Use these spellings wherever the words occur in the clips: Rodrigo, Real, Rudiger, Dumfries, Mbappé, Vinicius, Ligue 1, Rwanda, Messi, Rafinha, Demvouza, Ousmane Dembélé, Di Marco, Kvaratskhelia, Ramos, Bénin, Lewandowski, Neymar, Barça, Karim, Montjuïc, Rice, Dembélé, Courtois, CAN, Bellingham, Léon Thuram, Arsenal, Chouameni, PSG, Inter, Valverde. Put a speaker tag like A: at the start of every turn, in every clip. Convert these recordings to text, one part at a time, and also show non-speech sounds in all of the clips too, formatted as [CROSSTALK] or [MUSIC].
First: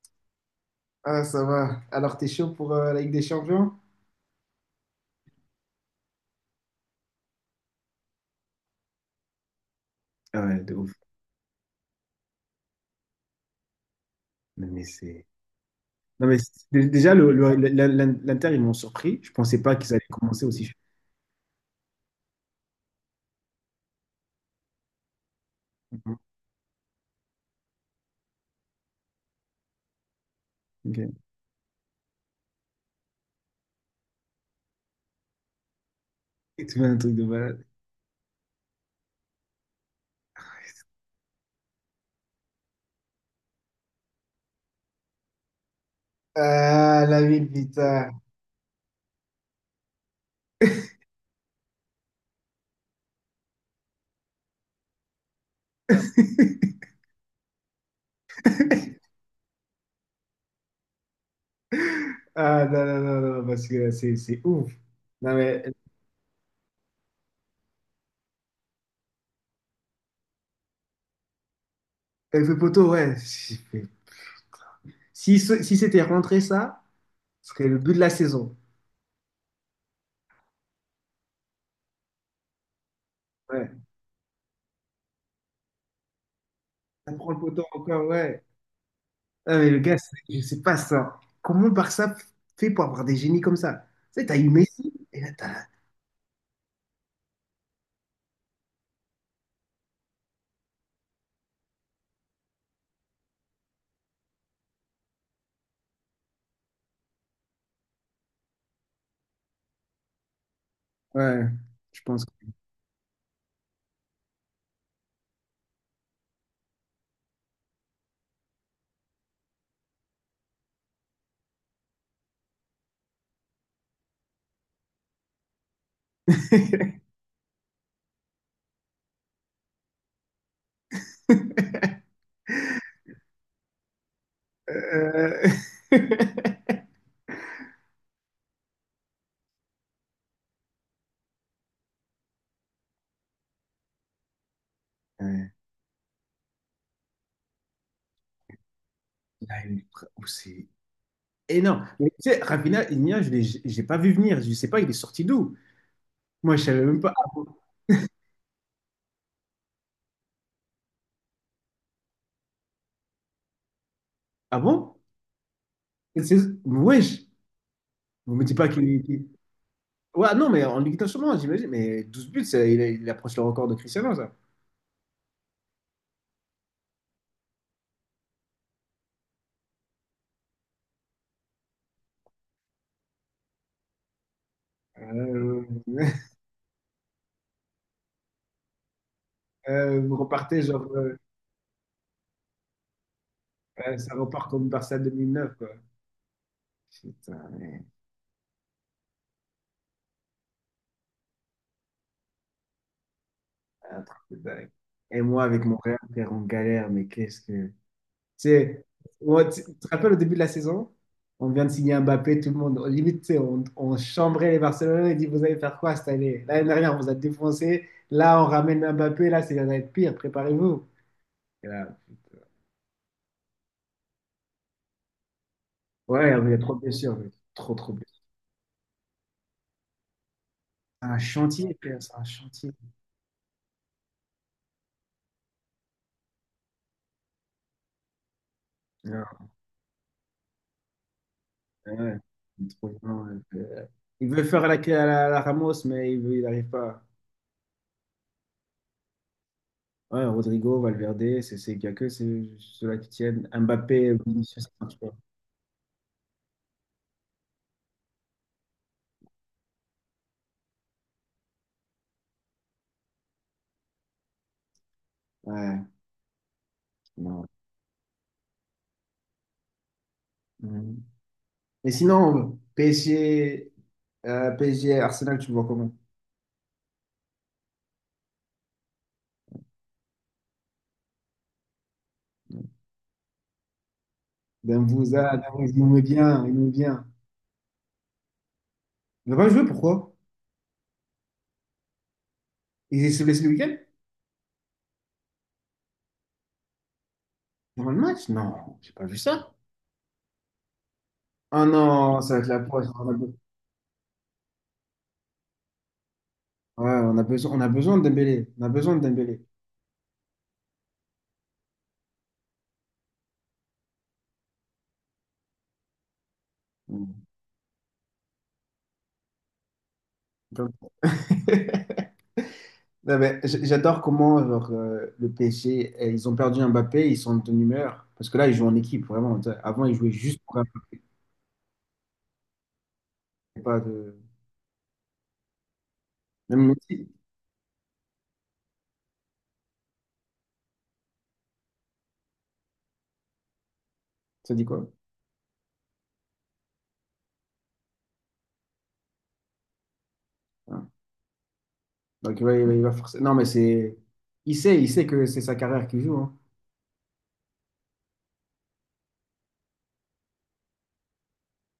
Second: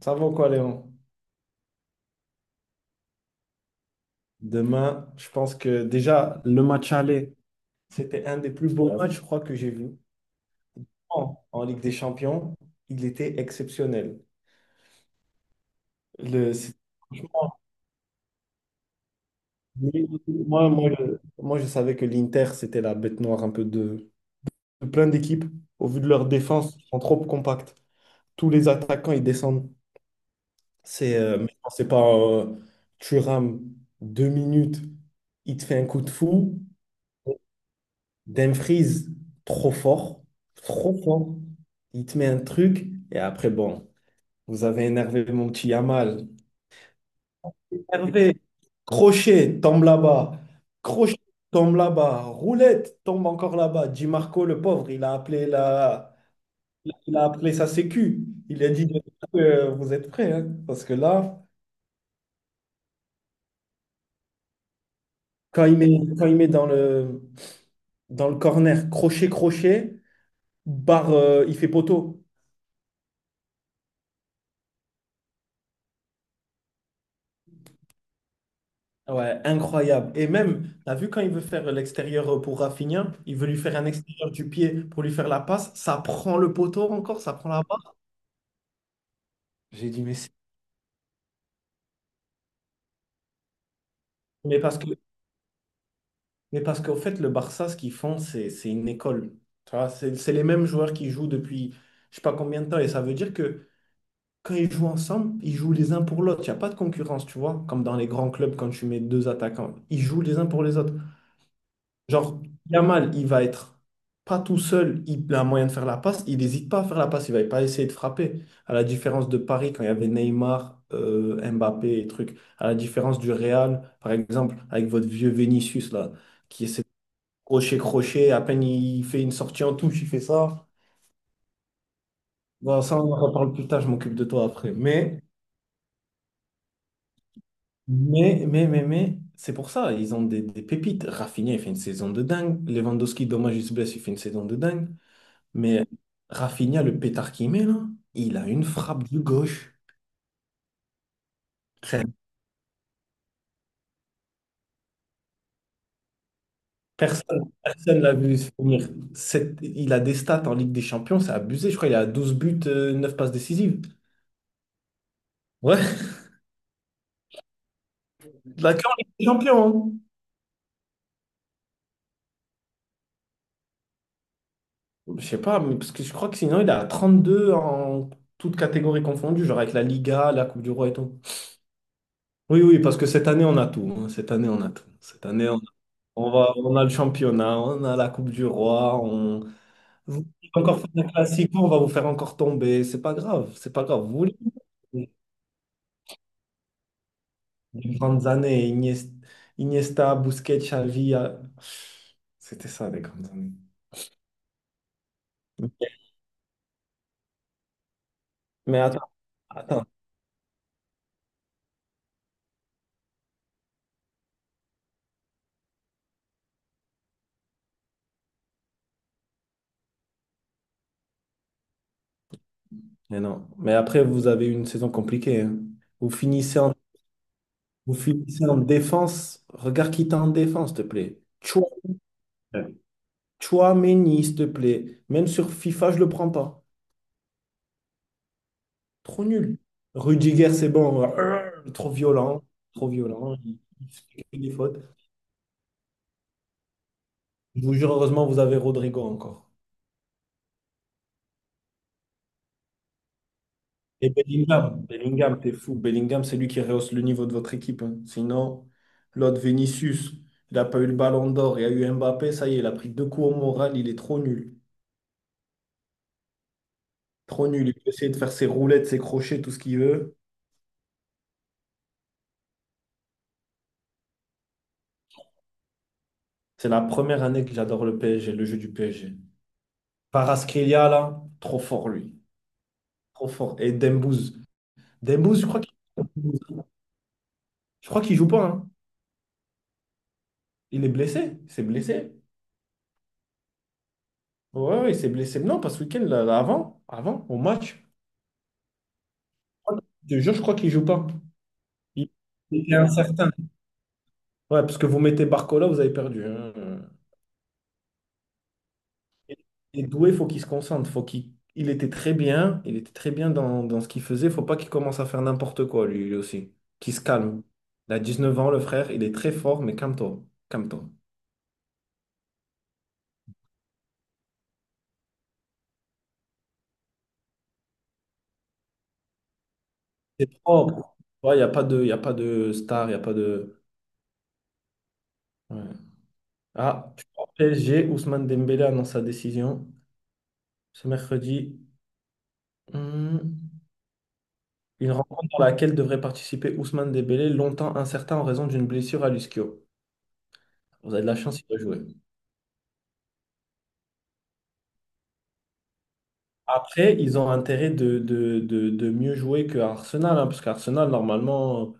A: Ça va quoi, Léon?
B: Ah, ça va. Alors, t'es chaud pour la Ligue des Champions?
A: Demain, je pense que déjà, le match aller, c'était un des plus beaux matchs, je crois, que j'ai vu
B: Ah ouais, de ouf.
A: en Ligue des Champions. Il était exceptionnel.
B: Non, mais c'est... Non, mais
A: Le- c'est-
B: déjà, l'Inter, ils m'ont surpris. Je pensais pas qu'ils allaient commencer aussi
A: moi,
B: chaud.
A: moi, je moi, je savais que l'Inter, c'était la bête noire un peu de plein d'équipes. Au vu de leur défense, ils sont trop compacts. Tous les attaquants, ils descendent.
B: Ok.
A: Mais non, c'est pas Thuram, 2 minutes, il te fait un coup de fou.
B: Et tu fais un truc de malade.
A: Dumfries, trop fort, trop fort. Il te met un truc et après, bon, vous avez énervé mon petit Yamal.
B: Ah, la ville, putain.
A: Énervé, crochet, tombe là-bas. Crochet, tombe là-bas. Roulette, tombe encore là-bas. Di Marco, le pauvre, il a appelé sa sécu. Il a dit vous êtes prêts, hein? Parce que là,
B: Ah, non, non, non, non, parce que c'est ouf. Non, mais
A: quand il met, quand il met dans dans le corner, crochet, crochet, barre, il fait poteau.
B: avec le poteau, ouais. Si, si c'était rentré ça, ce serait le but de la saison.
A: Ouais, incroyable. Et même, t'as vu quand il veut faire l'extérieur pour Rafinha, il veut lui faire
B: Ouais.
A: un extérieur du pied pour lui faire la passe, ça prend le poteau
B: Ça
A: encore,
B: prend
A: ça
B: le
A: prend la
B: poteau
A: barre.
B: encore, ouais. Ah, mais le
A: J'ai
B: gars,
A: dit, mais, c'est-
B: je sais pas ça. Comment Barça fait pour avoir des génies comme ça? Tu sais, t'as eu
A: mais parce que,
B: Messi et là t'as.
A: mais parce qu'au fait, le Barça, ce qu'ils font, c'est une école. Tu vois, c'est les mêmes joueurs qui jouent depuis je sais pas combien de temps. Et ça veut dire que quand ils jouent ensemble, ils jouent les uns pour l'autre. Il n'y a pas de concurrence, tu vois, comme dans les grands clubs quand tu mets deux attaquants. Ils jouent les uns pour les autres.
B: Ouais, je pense.
A: Genre, Yamal, il va être pas tout seul, il a moyen de faire la passe, il n'hésite pas à faire la passe, il va pas essayer de frapper. À la différence de Paris, quand il y avait Neymar, Mbappé et trucs, à la différence du Real, par exemple, avec votre vieux Vinicius là, qui essaie de crocher, crocher, à peine il fait une sortie en touche, il fait ça. Bon, ça, on en reparle plus tard, je m'occupe de toi après. Mais,
B: Euh... [LAUGHS]
A: mais, mais, mais, mais, c'est pour ça, ils ont des pépites. Rafinha, il fait une saison de dingue. Lewandowski, dommage, il se blesse, il fait une saison de dingue.
B: Ouais.
A: Mais Rafinha, le pétard qu'il met, là, il a une frappe de
B: Là,
A: gauche.
B: oh, c'est énorme.
A: Frère,
B: Mais tu sais, Rafinha, Iñigo, je l'ai j'ai pas vu venir. Je sais pas, il est sorti d'où? Moi, je savais même pas. Ah bon?
A: Personne l'a vu se finir. Il a des stats en Ligue des Champions, c'est abusé. Je crois qu'il a 12 buts, 9 passes décisives.
B: Ah bon?
A: Ouais,
B: Wesh! Vous me dites pas
A: la queue en
B: qu'il.
A: Ligue des Champions,
B: Ouais, non, mais en Ligue 1 sûrement, j'imagine. Mais 12 buts, ça, il approche le record de Cristiano, ça.
A: hein. Je sais pas, mais parce que je crois que sinon, il a 32 en toutes catégories confondues, genre avec la Liga, la Coupe du Roi et tout. Oui, oui, parce que cette année, on a tout, hein. Cette année, on a tout. Cette année,
B: Euh, [LAUGHS]
A: on a le championnat, on a la Coupe du Roi,
B: vous
A: vous voulez
B: repartez
A: encore
B: genre.
A: faire un classico, on va vous faire encore tomber. C'est pas grave, c'est pas
B: Ouais,
A: grave.
B: ça
A: Vous voulez
B: repart comme Barça
A: des
B: 2009, quoi. Putain, mais
A: grandes années, Iniesta, Busquets, Xavi. C'était ça, les grandes années.
B: un truc de dingue. Et moi, avec mon frère, frère, on galère, mais qu'est-ce que... Tu
A: Mais
B: sais,
A: attends,
B: moi, tu
A: attends.
B: te rappelles au début de la saison, on vient de signer Mbappé, tout le monde, limite, tu sais, on chambrait les Barcelonais, on dit, vous allez faire quoi cette année? L'année dernière, on vous a défoncé, là, on ramène Mbappé, là, ça va être pire, préparez-vous. Et là,
A: Mais non. Mais après, vous avez eu une saison compliquée, hein. Vous
B: ouais, il y a
A: finissez
B: trop
A: en,
B: de blessures, mec. Trop, trop
A: vous
B: de blessures.
A: finissez en défense. Regarde qui t'a en défense, s'il te
B: C'est un
A: plaît.
B: chantier, frère, c'est un chantier.
A: Chouameni, s'il te plaît. Même sur FIFA, je le prends pas. Trop nul. Rudiger, c'est bon. Trop
B: Ouais,
A: violent.
B: il est
A: Trop
B: trop fort,
A: violent. Il
B: ouais.
A: il
B: Il
A: fait
B: veut
A: des
B: faire la,
A: fautes.
B: la- la Ramos, mais il veut, il n'arrive pas.
A: Je vous jure, heureusement, vous avez Rodrigo encore.
B: Ouais, Rodrigo, Valverde, il n'y a que ceux-là qui tiennent.
A: Et
B: Mbappé, Vinicius, ça
A: Bellingham.
B: marche pas.
A: Bellingham, t'es fou. Bellingham, c'est lui qui rehausse le niveau de votre équipe, hein. Sinon, l'autre Vinicius, il n'a pas eu le ballon d'or. Il y a eu Mbappé. Ça y est, il a pris deux coups au moral. Il est trop nul.
B: Ouais, non.
A: Trop nul. Il peut essayer de faire ses roulettes, ses crochets, tout ce qu'il veut.
B: Mhm. Et sinon, PSG, PSG, Arsenal, tu le vois comment?
A: C'est la première année que j'adore le PSG, le jeu du PSG. Kvaratskhelia, là, trop fort, lui. Trop fort. Et Dembouz.
B: Demvouza,
A: Dembouz, je crois
B: Demvouza, il nous met bien, il nous met bien.
A: Je crois qu'il joue pas, hein.
B: Il va pas jouer, pourquoi?
A: Il est blessé. Il s'est blessé.
B: Il se blesse le week-end?
A: Ouais, ouais, il s'est blessé. Non, pas ce week-end, avant, au
B: Dans
A: match.
B: le match? Non, j'ai pas vu ça.
A: Je te jure, je crois qu'il joue pas.
B: Ah
A: Il
B: non, ça va être la
A: il était
B: poisse.
A: incertain. Ouais, parce que vous mettez Barcola, vous avez perdu, hein.
B: Ouais, on a besoin de Dembélé. On a besoin de Dembélé.
A: Et Doué, faut qu'il se concentre. Il était très bien. Il était très bien dans ce qu'il faisait. Faut pas qu'il commence à faire n'importe quoi, lui aussi. Qu'il se
B: Mhm.
A: calme. Il a 19 ans, le frère. Il est très fort, mais calme-toi. Calme-toi.
B: [LAUGHS] Ouais, mais J'adore comment genre, le PSG, eh, ils ont perdu Mbappé, ils sont de bonne humeur. Parce que là, ils jouent en équipe, vraiment. Tu sais, avant, ils jouaient
A: C'est
B: juste pour
A: propre.
B: Mbappé.
A: Il n'y a pas de, y a pas de star, il n'y a pas de.
B: C'est pas de...
A: Ouais.
B: Même
A: Ah, tu
B: Messi,
A: vois, PSG, Ousmane Dembélé annonce sa décision ce mercredi. Hmm.
B: ça dit quoi?
A: Une rencontre dans laquelle devrait participer Ousmane Dembélé, longtemps incertain en raison d'une blessure à l'ischio.
B: Hein.
A: Vous avez de la chance, il va jouer.
B: Non, mais c'est... Il sait que c'est sa carrière qui joue. Hein.
A: Après, ils ont intérêt de mieux jouer que Arsenal, hein, parce qu'Arsenal, normalement,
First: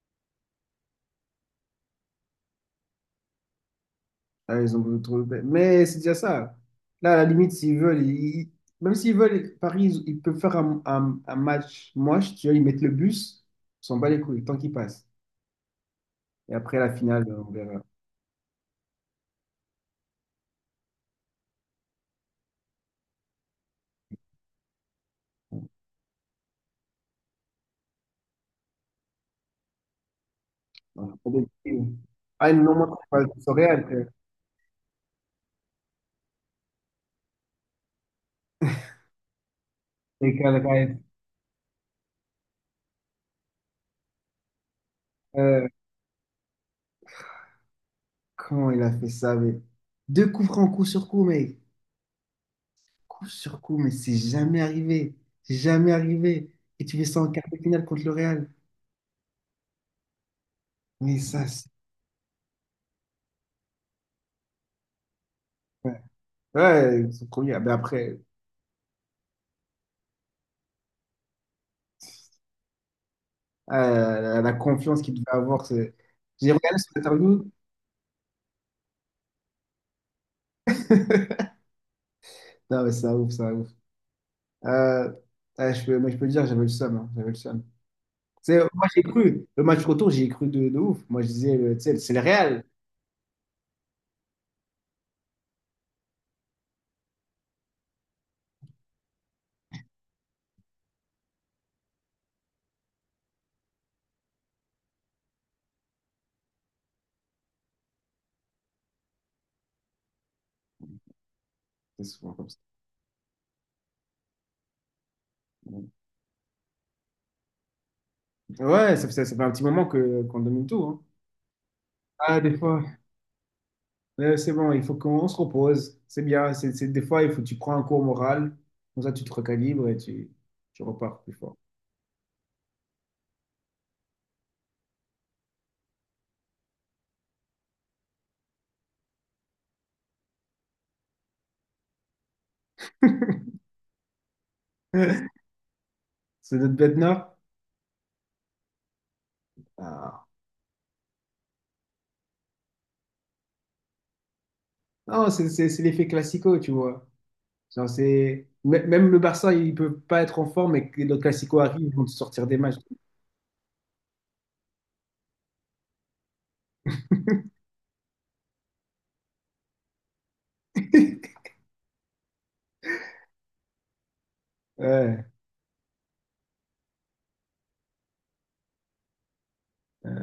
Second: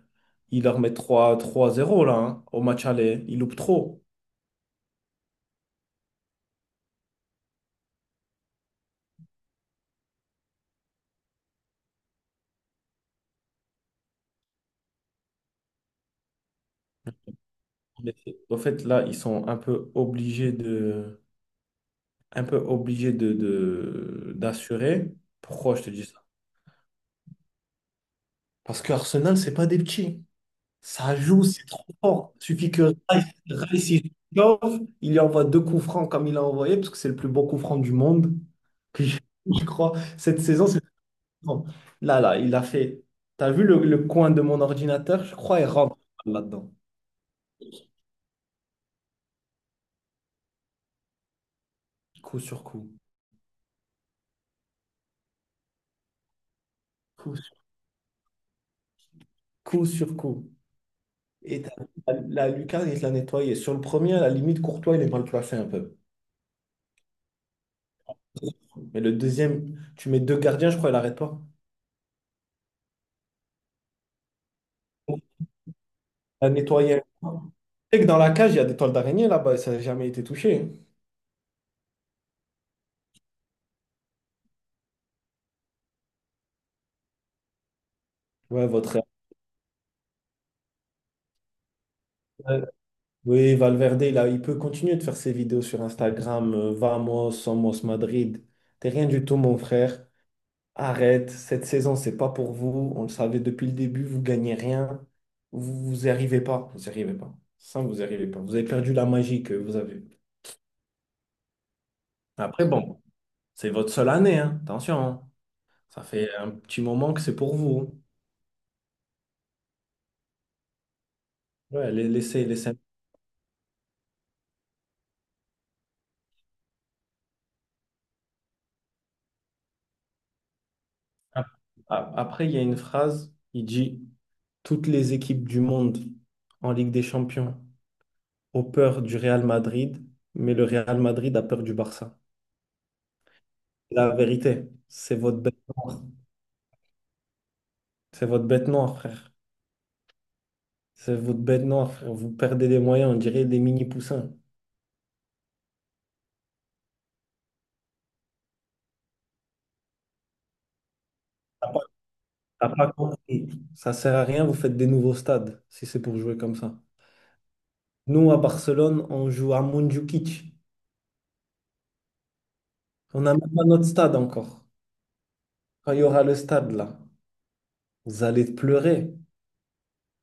A: ils leur mettent trois trois zéro là, hein, au match aller. Ils loupent trop.
B: Là, ils ont voulu trouver- Mais c'est déjà ça. Là, à la limite, s'ils veulent, même s'ils veulent, Paris, ils peuvent faire un, un match moche. Tu vois, ils mettent le bus, ils s'en bat les couilles, tant qu'ils passent. Et après, la finale, on verra.
A: Mais au fait, là, ils sont un peu obligés d'assurer. Pourquoi je te dis ça? Parce que Arsenal, c'est pas des petits.
B: Productive.
A: Ça
B: Ah,
A: joue, c'est trop
B: Productivo.
A: fort. Il
B: Ay,
A: suffit
B: no me
A: que
B: acuerdo eso real,
A: Rice,
B: que
A: il chauffe, il lui envoie deux coups francs comme il a envoyé, parce que c'est le plus bon coup franc du monde. Que je [LAUGHS] je crois, cette saison, c'est le plus
B: caer.
A: grand. Là, il a fait. T'as vu le coin de mon ordinateur? Je crois il rentre là-dedans.
B: Comment il a fait ça, mais deux coups francs, coup sur coup, mais
A: Coup sur coup.
B: coup sur coup, mais c'est jamais arrivé. C'est jamais arrivé. Et tu fais ça en
A: Coup
B: quart
A: sur
B: de finale contre le Real.
A: coup. Sur coup.
B: Mais ça,
A: Et
B: c'est-
A: t'as vu, la lucarne, il l'a nettoyé. Sur le premier, à la limite, Courtois, il est mal placé un peu.
B: ouais, son premier. Ah, ben après,
A: Mais le deuxième, tu mets deux gardiens, je crois, il arrête pas.
B: ah, la, confiance qu'il
A: Il
B: devait avoir. C'est-
A: l'a
B: J'ai regardé son
A: nettoyé.
B: interview.
A: Sais que dans la cage, il y a des toiles d'araignée là-bas et ça n'a jamais été touché, hein.
B: Non, mais c'est un ouf, c'est un ouf. Euh, ah, je peux, mais je peux te dire, j'avais le seum. Hein, j'avais le seum. Tu sais,
A: Ouais,
B: moi, j'ai
A: votre.
B: cru. Le match retour, j'ai cru de ouf. Moi, je disais, tu sais, c'est le Real.
A: Euh, Oui, Valverde, là, il peut continuer de faire ses vidéos sur Instagram. Vamos, somos Madrid. T'es rien du tout, mon frère. Arrête. Cette saison, c'est pas pour vous. On le savait depuis le début. Vous gagnez rien. Vous, vous y arrivez pas. Vous y arrivez pas. Ça, vous y arrivez pas. Vous avez perdu la magie que vous avez.
B: C'est souvent comme ça.
A: Après, bon, c'est votre seule année, hein. Attention, hein. Ça fait un petit moment que c'est pour vous, hein.
B: Ouais, ça fait un petit moment que qu'on domine tout. Hein.
A: Ouais,
B: Ah,
A: laissez,
B: des
A: laissez.
B: fois, c'est bon, il faut qu'on se repose. C'est bien. Des fois, il faut tu prends un cours moral. Comme ça, tu, te recalibres et tu repars plus fort.
A: Après, il y a une phrase, il dit, toutes les équipes du monde en Ligue des Champions ont peur du Real Madrid, mais le Real Madrid a peur du Barça. La vérité, c'est
B: [LAUGHS]
A: votre bête noire.
B: C'est notre bête nord?
A: C'est votre bête noire, frère.
B: Ah.
A: C'est votre bête noire, frère. Vous perdez des moyens, on dirait des mini-poussins.
B: Non, c'est l'effet classico, tu vois. Genre, Même le Barça, il peut pas être en forme et que le classico
A: T'as pas
B: arrive, ils vont te sortir des
A: t'as
B: matchs.
A: pas compris. Ça sert à rien, vous faites des nouveaux stades si c'est pour jouer comme ça. Nous, à Barcelone, on joue à Montjuïc.
B: [LAUGHS]
A: On n'a même pas notre stade encore.
B: Ouais,
A: Quand il y aura le stade, là, vous allez pleurer.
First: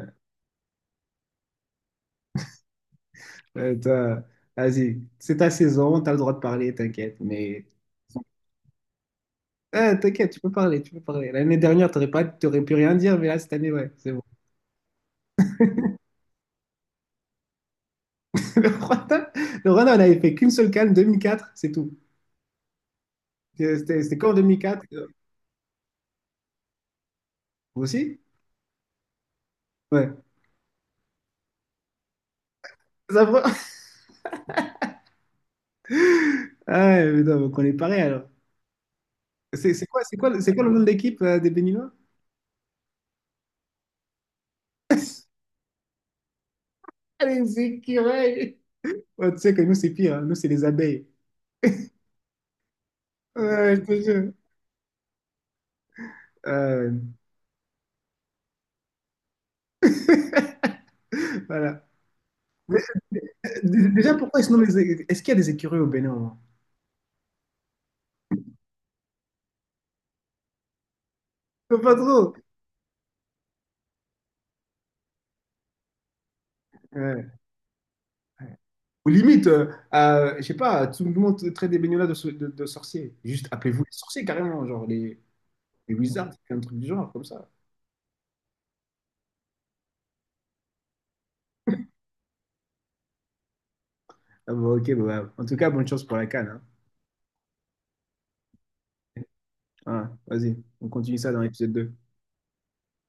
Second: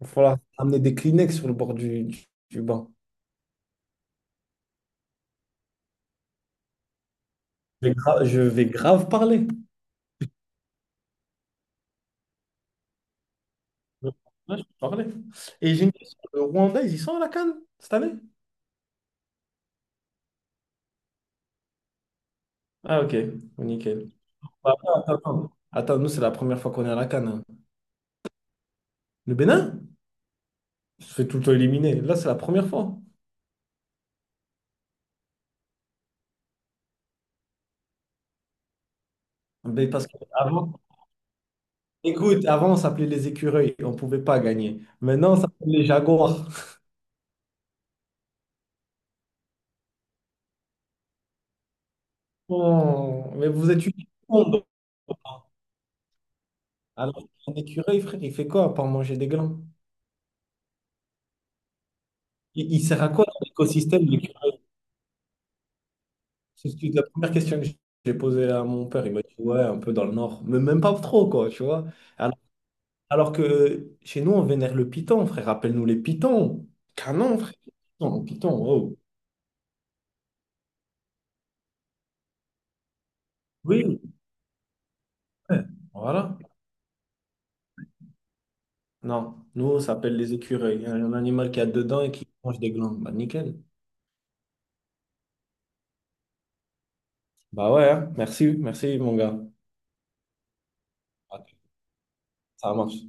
A: Il va falloir amener des Kleenex sur le bord du banc.
B: ouais, toi, vas-y. C'est ta saison, t'as le droit de parler, t'inquiète. Mais
A: Je vais grave parler.
B: ah, t'inquiète, tu peux parler, tu peux parler. L'année dernière, t'aurais pu rien dire, mais là, cette année, ouais, c'est bon.
A: Là, je vais parler. Et j'ai une question. Le Rwanda, ils y sont à la CAN cette année?
B: [LAUGHS] Le Rwanda, le Rwanda, on avait fait qu'une seule CAN, 2004, c'est tout.
A: Ah, ok.
B: C'était
A: Nickel.
B: c'était qu'en
A: Bah,
B: 2004.
A: attends, attends. Attends, nous, c'est la première fois qu'on est à la CAN, hein.
B: Vous aussi?
A: Le Bénin?
B: Ouais.
A: On se fait tout le temps éliminer. Là, c'est la première fois.
B: Ça va. [LAUGHS] Ah, ouais, mais non, donc on est pareil, alors. C'est c'est
A: Mais
B: quoi,
A: parce
B: c'est
A: que
B: quoi, c'est quoi le
A: avant,
B: nom de l'équipe des Béninois?
A: écoute, avant, on s'appelait les écureuils. On ne pouvait pas gagner. Maintenant, on s'appelle les jaguars.
B: Ah, les écureuils. Ouais, tu sais que nous, c'est pire, hein. Nous, c'est les abeilles.
A: Oh, mais vous
B: Ouais, je
A: êtes une
B: te jure.
A: honte.
B: Euh,
A: Alors, un écureuil, frère, il fait quoi à part manger des glands?
B: [LAUGHS] voilà. Mais,
A: Il sert à quoi dans l'écosystème
B: déjà,
A: les
B: pourquoi ils se
A: curieux?
B: nomment est-ce qu'il y a des écureuils au Bénin, au moins?
A: La première question que j'ai posée à mon père. Il m'a dit, ouais, un peu dans le nord. Mais même pas trop, quoi, tu vois.
B: Pas trop.
A: Alors, alors que chez nous, on vénère le python, frère. Rappelle-nous les pythons. Canon, frère. Python, python, wow.
B: Ou limite, je sais pas, tout le monde traite des baignolas de sorciers. Juste appelez-vous les
A: Oui,
B: sorciers carrément, genre les,
A: ouais,
B: les wizards,
A: voilà.
B: un truc du genre, comme ça.
A: Non, nous, ça s'appelle les écureuils. Il y a un animal qui a dedans et qui mange des glandes. Bah, nickel.
B: Ah bon, ok, bon, ouais. En tout cas, bonne chance pour la canne. Hein.
A: Bah ouais, hein. Merci, merci, mon gars.
B: Ah, vas-y, on continue ça dans
A: Ok,
B: l'épisode 2.
A: ça marche.